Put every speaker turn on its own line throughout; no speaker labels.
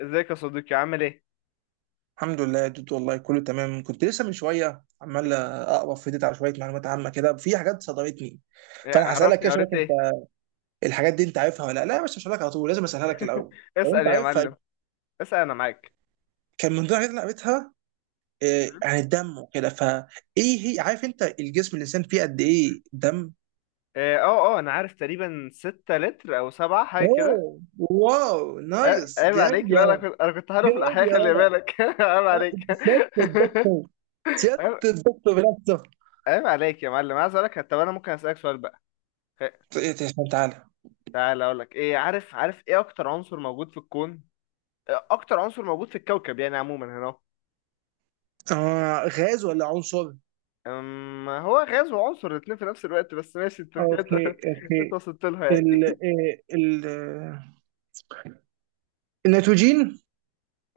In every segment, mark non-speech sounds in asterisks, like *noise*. ازيك يا صديقي، عامل ايه؟
الحمد لله يا دود، والله كله تمام. كنت لسه من شويه عمال اقرا في ديت على شويه معلومات عامه كده، في حاجات صدمتني. فانا هسالك
عرفني
كده اشوفك
قريت
انت
ايه؟
الحاجات دي انت عارفها ولا لا لا يا باشا. مش هسالك على طول، لازم اسالها لك
*laughs*
الاول لو
اسأل
انت
يا
عارفها.
معلم. اسأل، انا معاك.
كان من ضمن الحاجات اللي قريتها
مم.
عن الدم وكده، فايه هي، عارف انت الجسم الانسان فيه قد ايه دم؟
انا عارف تقريبا 6 لتر او سبعة، حاجة
اوه،
كده.
واو، نايس،
عيب
جامد
عليك. لا،
يا،
انا كنت هعرف
جامد
الاحياء،
يا
خلي
ولد.
بالك. *laughs* عيب عليك. *laughs*
سيادة الدكتور، سيادة
عيب
الدكتور بنفسه.
عيب عليك يا معلم. عايز اقول لك، طب انا ممكن اسألك سؤال بقى؟ خ-
إيه ده؟ تعالى.
تعال اقول لك ايه. عارف ايه اكتر عنصر موجود في الكون؟ اكتر عنصر موجود في الكوكب يعني عموما، هنا أهو.
آه، غاز ولا عنصر؟
هو غاز وعنصر، الاتنين في نفس الوقت، بس ماشي انت
اوكي
كده. *laughs*
اوكي.
انت وصلت لها
ال
يعني.
إيه، ال آه، النيتروجين.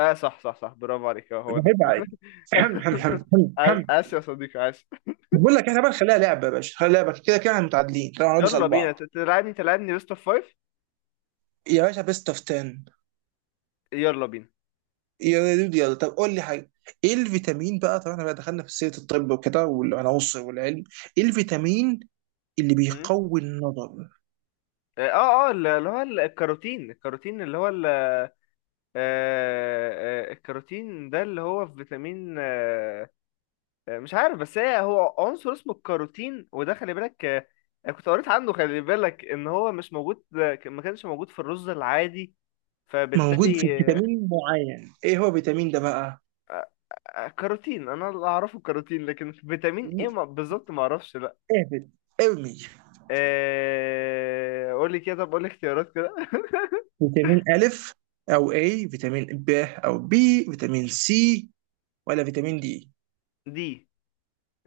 اه صح صح صح، برافو عليك، اه هو ده.
بحب عادي. حمل حمل حمل حمل
*laughs* آس
حمل.
آس يا صديقي، آسف.
بقول لك احنا بقى نخليها لعبه يا باشا، خليها لعبه، كده كده احنا متعادلين، طبعا هنقعد
يلا
نسال
بينا،
بعض.
تلعبني بيست اوف فايف.
يا باشا بيست اوف 10.
يلا بينا.
يا دود يلا، طب قول لي حاجه. ايه الفيتامين بقى، طبعا احنا بقى دخلنا في سيره الطب وكده والعناصر والعلم، ايه الفيتامين اللي
مم.
بيقوي النظر؟
اه اللي هو الكاروتين اللي هو الكاروتين ده، اللي هو في فيتامين. مش عارف، بس هو عنصر اسمه الكاروتين، وده خلي بالك. انا كنت قريت عنه، خلي بالك ان هو مش موجود، ما كانش موجود في الرز العادي،
موجود في
فبالتالي.
فيتامين معين، ايه هو الفيتامين ده بقى؟
كاروتين، انا اللي اعرفه كاروتين، لكن فيتامين ايه بالظبط ما اعرفش، لا.
اهبط، ارمي.
قول لي كده، طب قول لي اختيارات كده.
فيتامين ألف أو A، فيتامين ب أو B، فيتامين سي، ولا فيتامين دي؟
دي،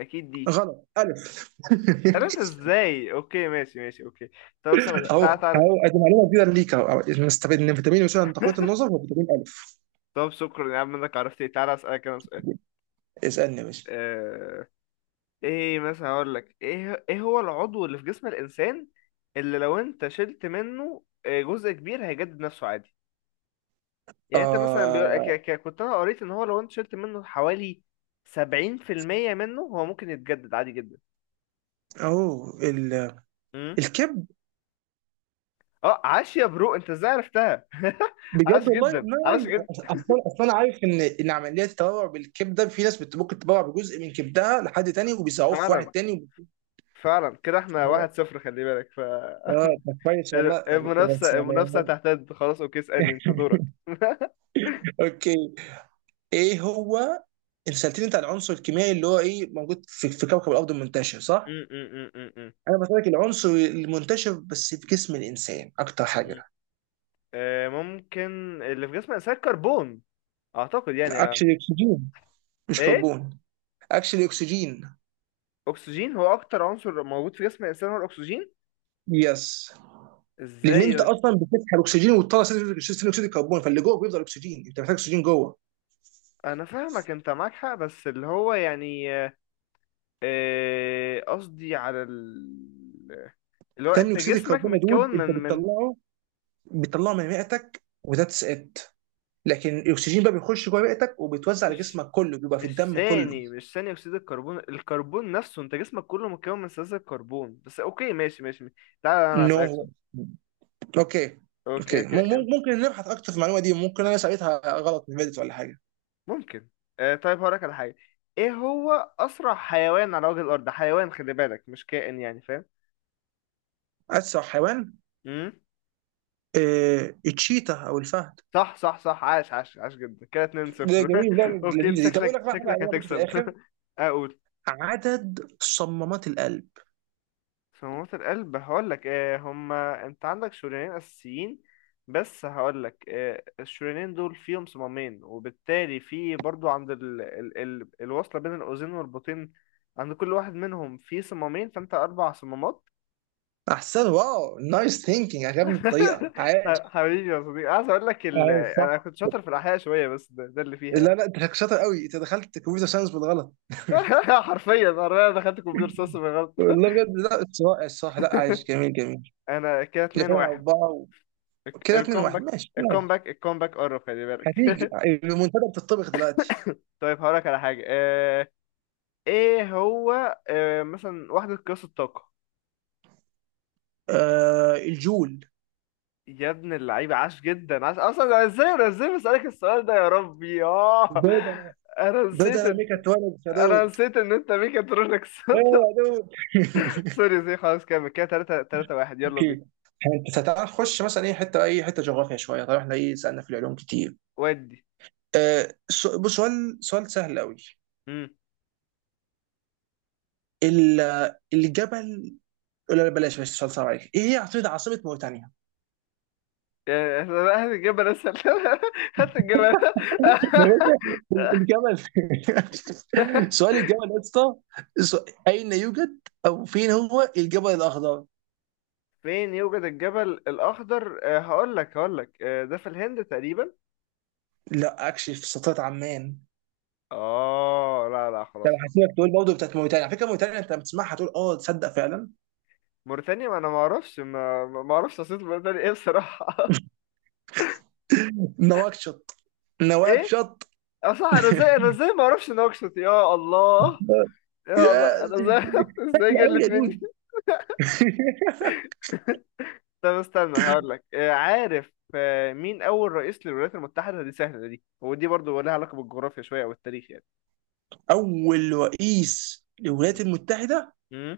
اكيد دي.
غلط، ألف. *laughs*
عرفت ازاي؟ اوكي ماشي ماشي، اوكي. طب استنى،
أهو
تعالى تعالى.
أهو، أدي معلومة جديدة ليك أهو أهو. نستفيد إن فيتامين يساعد على تقوية النظر هو فيتامين ألف.
طب شكرا يا عم انك عرفت ايه. تعالى اسالك انا سؤال.
اسألني يا باشا.
آه، ايه مثلا، هقول لك ايه هو العضو اللي في جسم الانسان اللي لو انت شلت منه جزء كبير، هيجدد نفسه عادي. يعني انت مثلا بيقول
آه،
كنت انا قريت ان هو لو انت شلت منه حوالي 70% منه، هو ممكن يتجدد عادي جدا.
أهو
امم
الكبد.
اه، عاش يا برو. انت ازاي عرفتها؟ *laughs* عاش
بجد والله
جدا،
ما،
عاش جدا.
أصلا أصلا أنا عارف إن عملية التبرع بالكبد ده في ناس ممكن تتبرع بجزء من كبدها لحد تاني، وبيساعوه في واحد
فعلا
تاني.
فعلا، كده احنا
وب-
1-0، خلي بالك.
اه ده كويس والله،
*laughs*
ده يا
المنافسة
سلام.
المنافسة تحتد، خلاص. اوكي اسألني، انت دورك. *laughs* م-
اوكي، ايه هو. انت سالتني انت عن العنصر الكيميائي اللي هو ايه موجود في كوكب الارض منتشر صح؟
م- م- م- م-
انا بسالك العنصر المنتشر بس في جسم الانسان اكتر حاجه.
م. ممكن اللي في جسم الانسان كربون، اعتقد يعني.
اكشلي اكسجين، مش
ايه،
كربون. اكشلي اكسجين.
اكسجين. هو اكتر عنصر موجود في جسم الانسان هو الاكسجين؟
يس. لان انت
ازاي؟
اصلا بتسحب اكسجين وتطلع ثاني اكسيد الكربون، فاللي جوه بيفضل اكسجين، انت محتاج اكسجين جوه.
انا فاهمك، انت معاك حق، بس اللي هو يعني قصدي على اللي هو
ثاني
انت
اكسيد
جسمك
الكربون يا دود
متكون
انت
من
بتطلعه، بتطلعه من رئتك وذاتس ات. لكن الاكسجين بقى بيخش جوه رئتك وبيتوزع على
مش
جسمك كله، بيبقى في
مش
الدم كله.
ثاني مش ثاني اكسيد الكربون، الكربون نفسه. انت جسمك كله متكون من ثلاثة كربون بس. اوكي ماشي ماشي ماشي. تعالى انا اسالك سؤال.
نو. No. اوكي
اوكي
اوكي.
اوكي،
ممكن نبحث اكتر في المعلومه دي، ممكن انا سألتها غلط من فيديو ولا حاجه.
ممكن. طيب هقولك على حاجه. ايه هو اسرع حيوان على وجه الارض؟ حيوان، خلي بالك، مش كائن يعني،
اسرع حيوان،
فاهم.
إيه، التشيتا او الفهد.
صح صح صح، عاش عاش عاش جدا كده،
ده
2-0.
جميل، لا
*laughs* اوكي انت
لذيذه دي. طب اقول
شكلك
لك بقى حاجه عليها برضه في
هتكسب.
الاخر.
*laughs* اقول
عدد صمامات القلب.
في موت القلب. هقول لك، آه هما انت عندك شريانين اساسيين، بس هقول لك، آه الشريانين دول فيهم صمامين، وبالتالي في برضو عند الوصله بين الاذين والبطين، عند كل واحد منهم في صمامين، فانت 4 صمامات.
احسن، واو، نايس ثينكينج، عجبني الطريقه،
*laughs*
عايش.
حبيبي يا صديقي، عايز اقول لك
عايش صح.
انا كنت شاطر في الاحياء شويه، بس ده اللي فيها.
لا لا، انت شاطر قوي، انت دخلت كمبيوتر ساينس بالغلط. *laughs*
*laughs* حرفيا انا دخلت كمبيوتر ساينس بالغلط.
والله بجد، لا اتس رائع الصراحه، لا عايش، جميل جميل.
انا كده
ده
2
فعلا
1.
اربعه، كده 2 1،
الكومباك
ماشي ماشي.
الكومباك قرب، خلي بالك.
هتيجي
*laughs*
المنتدى بتطبخ دلوقتي.
طيب هقولك على حاجه ايه هو. مثلا وحده قياس الطاقه.
آه، الجول.
يا ابن اللعيبه، عاش جدا، عاش. اصلا أنا ازاي بسالك السؤال ده يا ربي، اه.
دود انا،
انا
دود
نسيت
انا
إن-
ميكاترونكس يا
انا
دود.
نسيت ان انت ميكاترونكس.
ايه
*laughs*
يا دود. *laughs*
سوري سوري، خلاص كمل كده، 3 3 1، يلا
اوكي
بينا.
انت تعال نخش مثلا اي حته اي حته، جغرافيا شويه، طبعا احنا ايه سالنا في العلوم كتير.
ودي.
بص سؤال، سؤال سهل قوي.
امم
الجبل. لا لا، بلاش بلاش سؤال صعب عليك، ايه هي عاصمه موريتانيا؟ *laughs*
هات الجبل اسهل. *laughs* هات الجبل.
يا باشا،
*laughs*
الجبل. *laughs* سؤال الجبل يا اسطى. اين يوجد او فين هو الجبل الاخضر؟
فين يوجد الجبل الأخضر؟ هقول لك ده في الهند تقريبا.
لا، اكشلي في سلطنه عمان.
اه لا لا،
طب
خلاص خلاص.
هسيبك تقول برضه بتاعت موريتانيا، على فكره موريتانيا انت لما تسمعها تقول اه تصدق فعلا.
موريتانيا، ما انا ما اعرفش، ما اعرفش عاصمة موريتانيا ايه، بصراحة.
نواكشوط،
*laughs* ايه؟
نواكشوط.
اه صح،
*laughs*
انا ازاي ما اعرفش نوكشوت! يا الله! يا الله
يا،
انا ازاي!
سهله
*laughs* ازاي
قوي
جلت
يا دود.
مني!
*laughs*
*laughs* طب استنى هقول لك، عارف مين اول رئيس للولايات المتحدة؟ دي سهلة دي، ودي برضو لها علاقة بالجغرافيا شوية او التاريخ يعني.
اول رئيس للولايات
مم.
المتحده،
مم.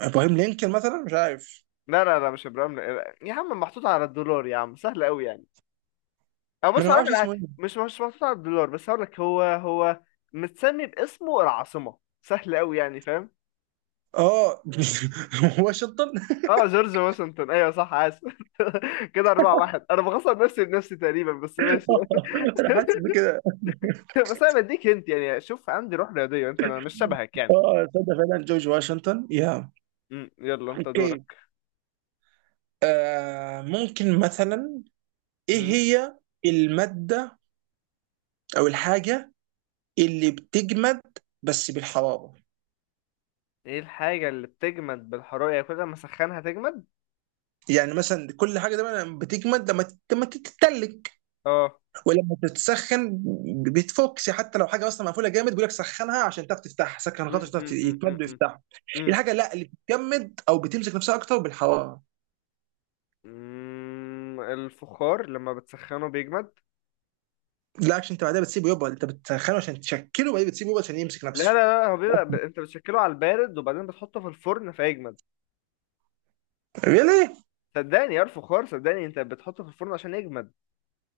ابراهيم لينكولن مثلا، مش عارف،
لا لا لا، مش ابراهام، يا عم محطوط على الدولار يا عم، سهل قوي يعني. أو
انا
بص
ما
هقولك
اعرفش
على
اسمه
حاجة،
ايه.
مش محطوط على الدولار، بس هقولك هو، متسمي باسمه العاصمة، سهل أوي يعني، فاهم.
اه. *laughs* واشنطن. *laughs*
اه جورج واشنطن، ايوه صح، اسف. *laughs* كده 4-1، أنا بخسر نفسي بنفسي تقريبا، بس ماشي.
انا حاسس بكده.
*laughs* بس أنا بديك أنت يعني، شوف عندي روح رياضية، أنت مش شبهك يعني.
اه تصدق فعلا جورج واشنطن يا.
مم، يلا أنت
اوكي،
دورك.
آه ممكن مثلا، ايه
مم.
هي الماده او
مم.
الحاجه اللي بتجمد بس بالحراره؟
إيه الحاجة اللي بتجمد بالحرارة؟ يعني كل ما أسخنها تجمد؟
يعني مثلا كل حاجه دايما لما بتجمد، لما لما تتلج
اه.
ولما تتسخن بتفوكس، حتى لو حاجه اصلا مقفوله جامد بيقول لك سخنها عشان تعرف تفتحها، سخن
مم،
الغطا عشان تعرف
مم، مم، مم،
يتمد
مم.
ويفتحها.
مم.
الحاجه لا اللي بتجمد او بتمسك نفسها اكتر بالحراره.
مم، الفخار لما بتسخنه بيجمد.
لا عشان انت بعدها بتسيبه يبقى، انت بتسخنه عشان تشكله وبعدين بتسيبه يبقى عشان يمسك
لا لا
نفسه.
لا، هو بيبقى انت بتشكله على البارد، وبعدين بتحطه في الفرن فيجمد.
ليه؟
صدقني يا فخار، صدقني انت بتحطه في الفرن عشان يجمد.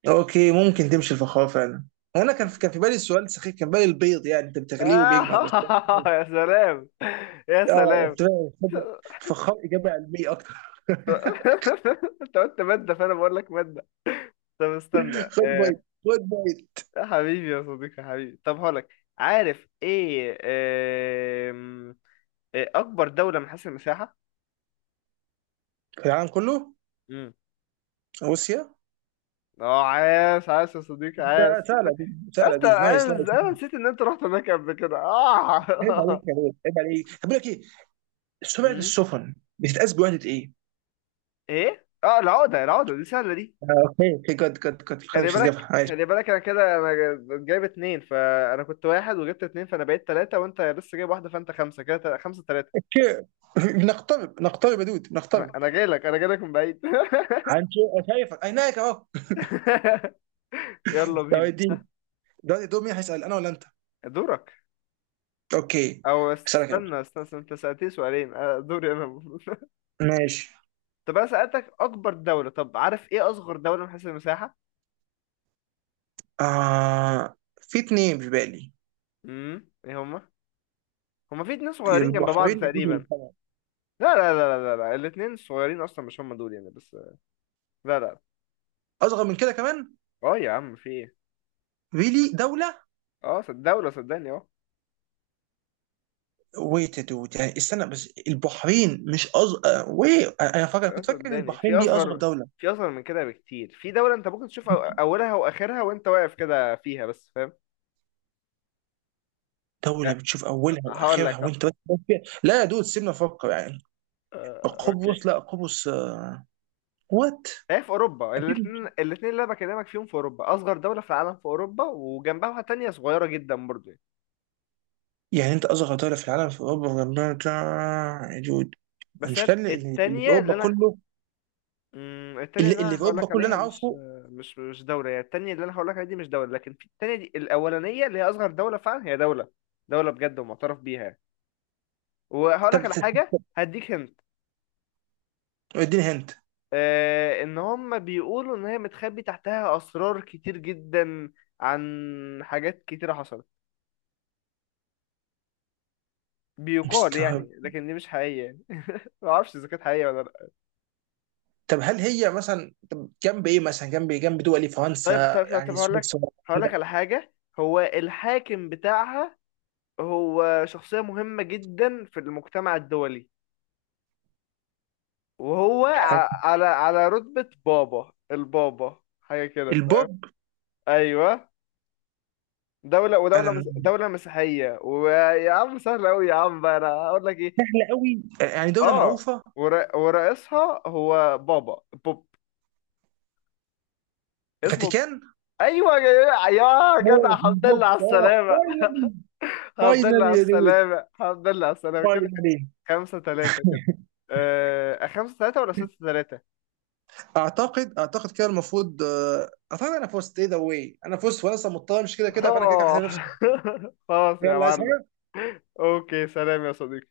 اوكي ممكن تمشي الفخار فعلا. انا كان في بالي السؤال سخيف، كان في بالي البيض، يعني انت بتغليه
آه.
وبيجمد بس.
*laughs* يا سلام، يا
اه،
سلام.
استراليا، فخار، اجابه علميه اكتر. *laughs*
*laughs* انت قلت مادة، فانا بقول لك مادة. طب استنى،
خد
آه.
بيض خد بيض.
يا حبيبي يا صديقي، يا حبيبي، طب هقولك عارف ايه، آم، إيه اكبر دولة من حيث المساحة؟
العالم كله،
امم
روسيا.
اه عاش، عاش يا صديقي،
ده
عاش.
سهله دي، سهله
انت
دي،
انا
نايس نايس.
انا نسيت ان انت رحت هناك قبل كده،
عيب
اه.
عليك يا بيض، عيب عليك. طب بقول لك ايه، سمعه
*laughs*
السفن بتتقاس بوحده ايه؟
ايه؟ اه، العقده، دي سهله دي.
آه، اوكي اوكي، جد جد جد، خلاص
خلي
مش
بالك
هتجيبها، ماشي.
خلي بالك، انا كده انا جايب اتنين، فانا كنت واحد وجبت اتنين فانا بقيت تلاته، وانت لسه جايب واحده، فانت خمسه كده، 5-3.
اوكي. *laughs* بنقترب، نقترب يا دود،
انا
بنقترب.
أنا جاي لك، انا جاي لك من بعيد.
هنشوف، شايفك عينيك اهو.
*laughs* يلا
*laughs* طب
بينا،
اديني، دلوقتي دور مين هيسال، انا ولا انت؟
دورك.
اوكي،
او
اسالك انا.
استنى، استنى, استنى، انت سالتني سؤالين، دوري انا المفروض.
ماشي.
*laughs* طب انا سالتك اكبر دوله، طب عارف ايه اصغر دوله من حيث المساحه؟
آه، في اتنين في بالي.
ايه هما؟ هما في اتنين صغيرين جنب بعض
البحرين، يجوز
تقريبا.
القمر.
لا لا لا لا لا, لا. الاتنين صغيرين اصلا، مش هما دول يعني، بس. لا لا.
اصغر من كده كمان،
اه يا عم في ايه؟
ريلي دوله.
اه دولة، صدقني، اه.
ويت دوت، يعني استنى بس، البحرين مش اصغر وي، انا فاكر، كنت فاكر ان
صدقني في
البحرين دي اصغر
اصغر،
دوله.
في اصغر من كده بكتير، في دولة انت ممكن تشوف اولها واخرها وانت واقف كده فيها بس، فاهم.
دوله
لا،
بتشوف اولها
هقول
واخرها
لك ه-
وانت بس فيها. لا يا دود، سيبنا نفكر يعني.
اوكي.
قبرص، لا قبرص. وات.
هي في اوروبا.
اكيد.
الاثنين اللي انا بكلمك فيهم في اوروبا، اصغر دولة في العالم في اوروبا، وجنبها واحدة تانية صغيرة جدا برضه يعني.
يعني انت اصغر دوله في العالم في اوروبا وجنبها بتاع- يا دود، انا
بس
مش
هي
كان اللي اللي في
التانية اللي
اوروبا
انا،
كله،
مم، التانية اللي
اللي
انا
في
هقول
اوروبا
لك
كله انا
عليها مش،
عارفه.
مش دولة يعني. التانية اللي انا هقول لك عليها دي مش دولة، لكن في التانية دي، الاولانية اللي هي اصغر دولة فعلا، هي دولة. دولة بجد ومعترف بيها يعني. وهقول
طب
لك على حاجه هديك هنت،
اديني هنت.
آه ان هم بيقولوا ان هي متخبي تحتها اسرار كتير جدا عن حاجات كتيره حصلت، بيقال
مستر.
يعني، لكن دي مش حقيقيه يعني. *laughs* ما اعرفش اذا كانت حقيقيه ولا لا.
طب هل هي مثلا، طب جنب ايه مثلا، جنب إيه؟ جنب دول
طيب
فرنسا
طب طب
يعني
طب هقول لك،
سويسرا
هقول لك
كده.
على حاجه. هو الحاكم بتاعها هو شخصيه مهمه جدا في المجتمع الدولي، وهو
حاجة.
على رتبه بابا، البابا حاجه كده.
البوب.
ايوه. دولة،
انا،
دولة مسيحية. ويا عم سهل أوي يا عم بقى، أنا هقول لك إيه،
لا قوي، يعني دوله
آه،
معروفه.
ورئيسها هو بابا بوب اسمه.
فاتيكان.
أيوه يا جدع،
أوه،
الحمد
البوب،
لله على
اه
السلامة!
فاينلي.
الحمد لله
فاينلي
على
يا دود،
السلامة، الحمد لله على السلامة كده.
فاينلي.
5-3 كده. 5-3 ولا 6-3؟
اعتقد كده المفروض، آه، اعتقد انا فزت، ايه ذا واي، انا فزت، وانا اصلا مضطر، مش كده كده فانا كده كده
آه.
هحترم نفسي.
*laughs* خلاص يا
يلا، عايز
معلم.
حاجة؟
أوكي، سلام يا صديقي.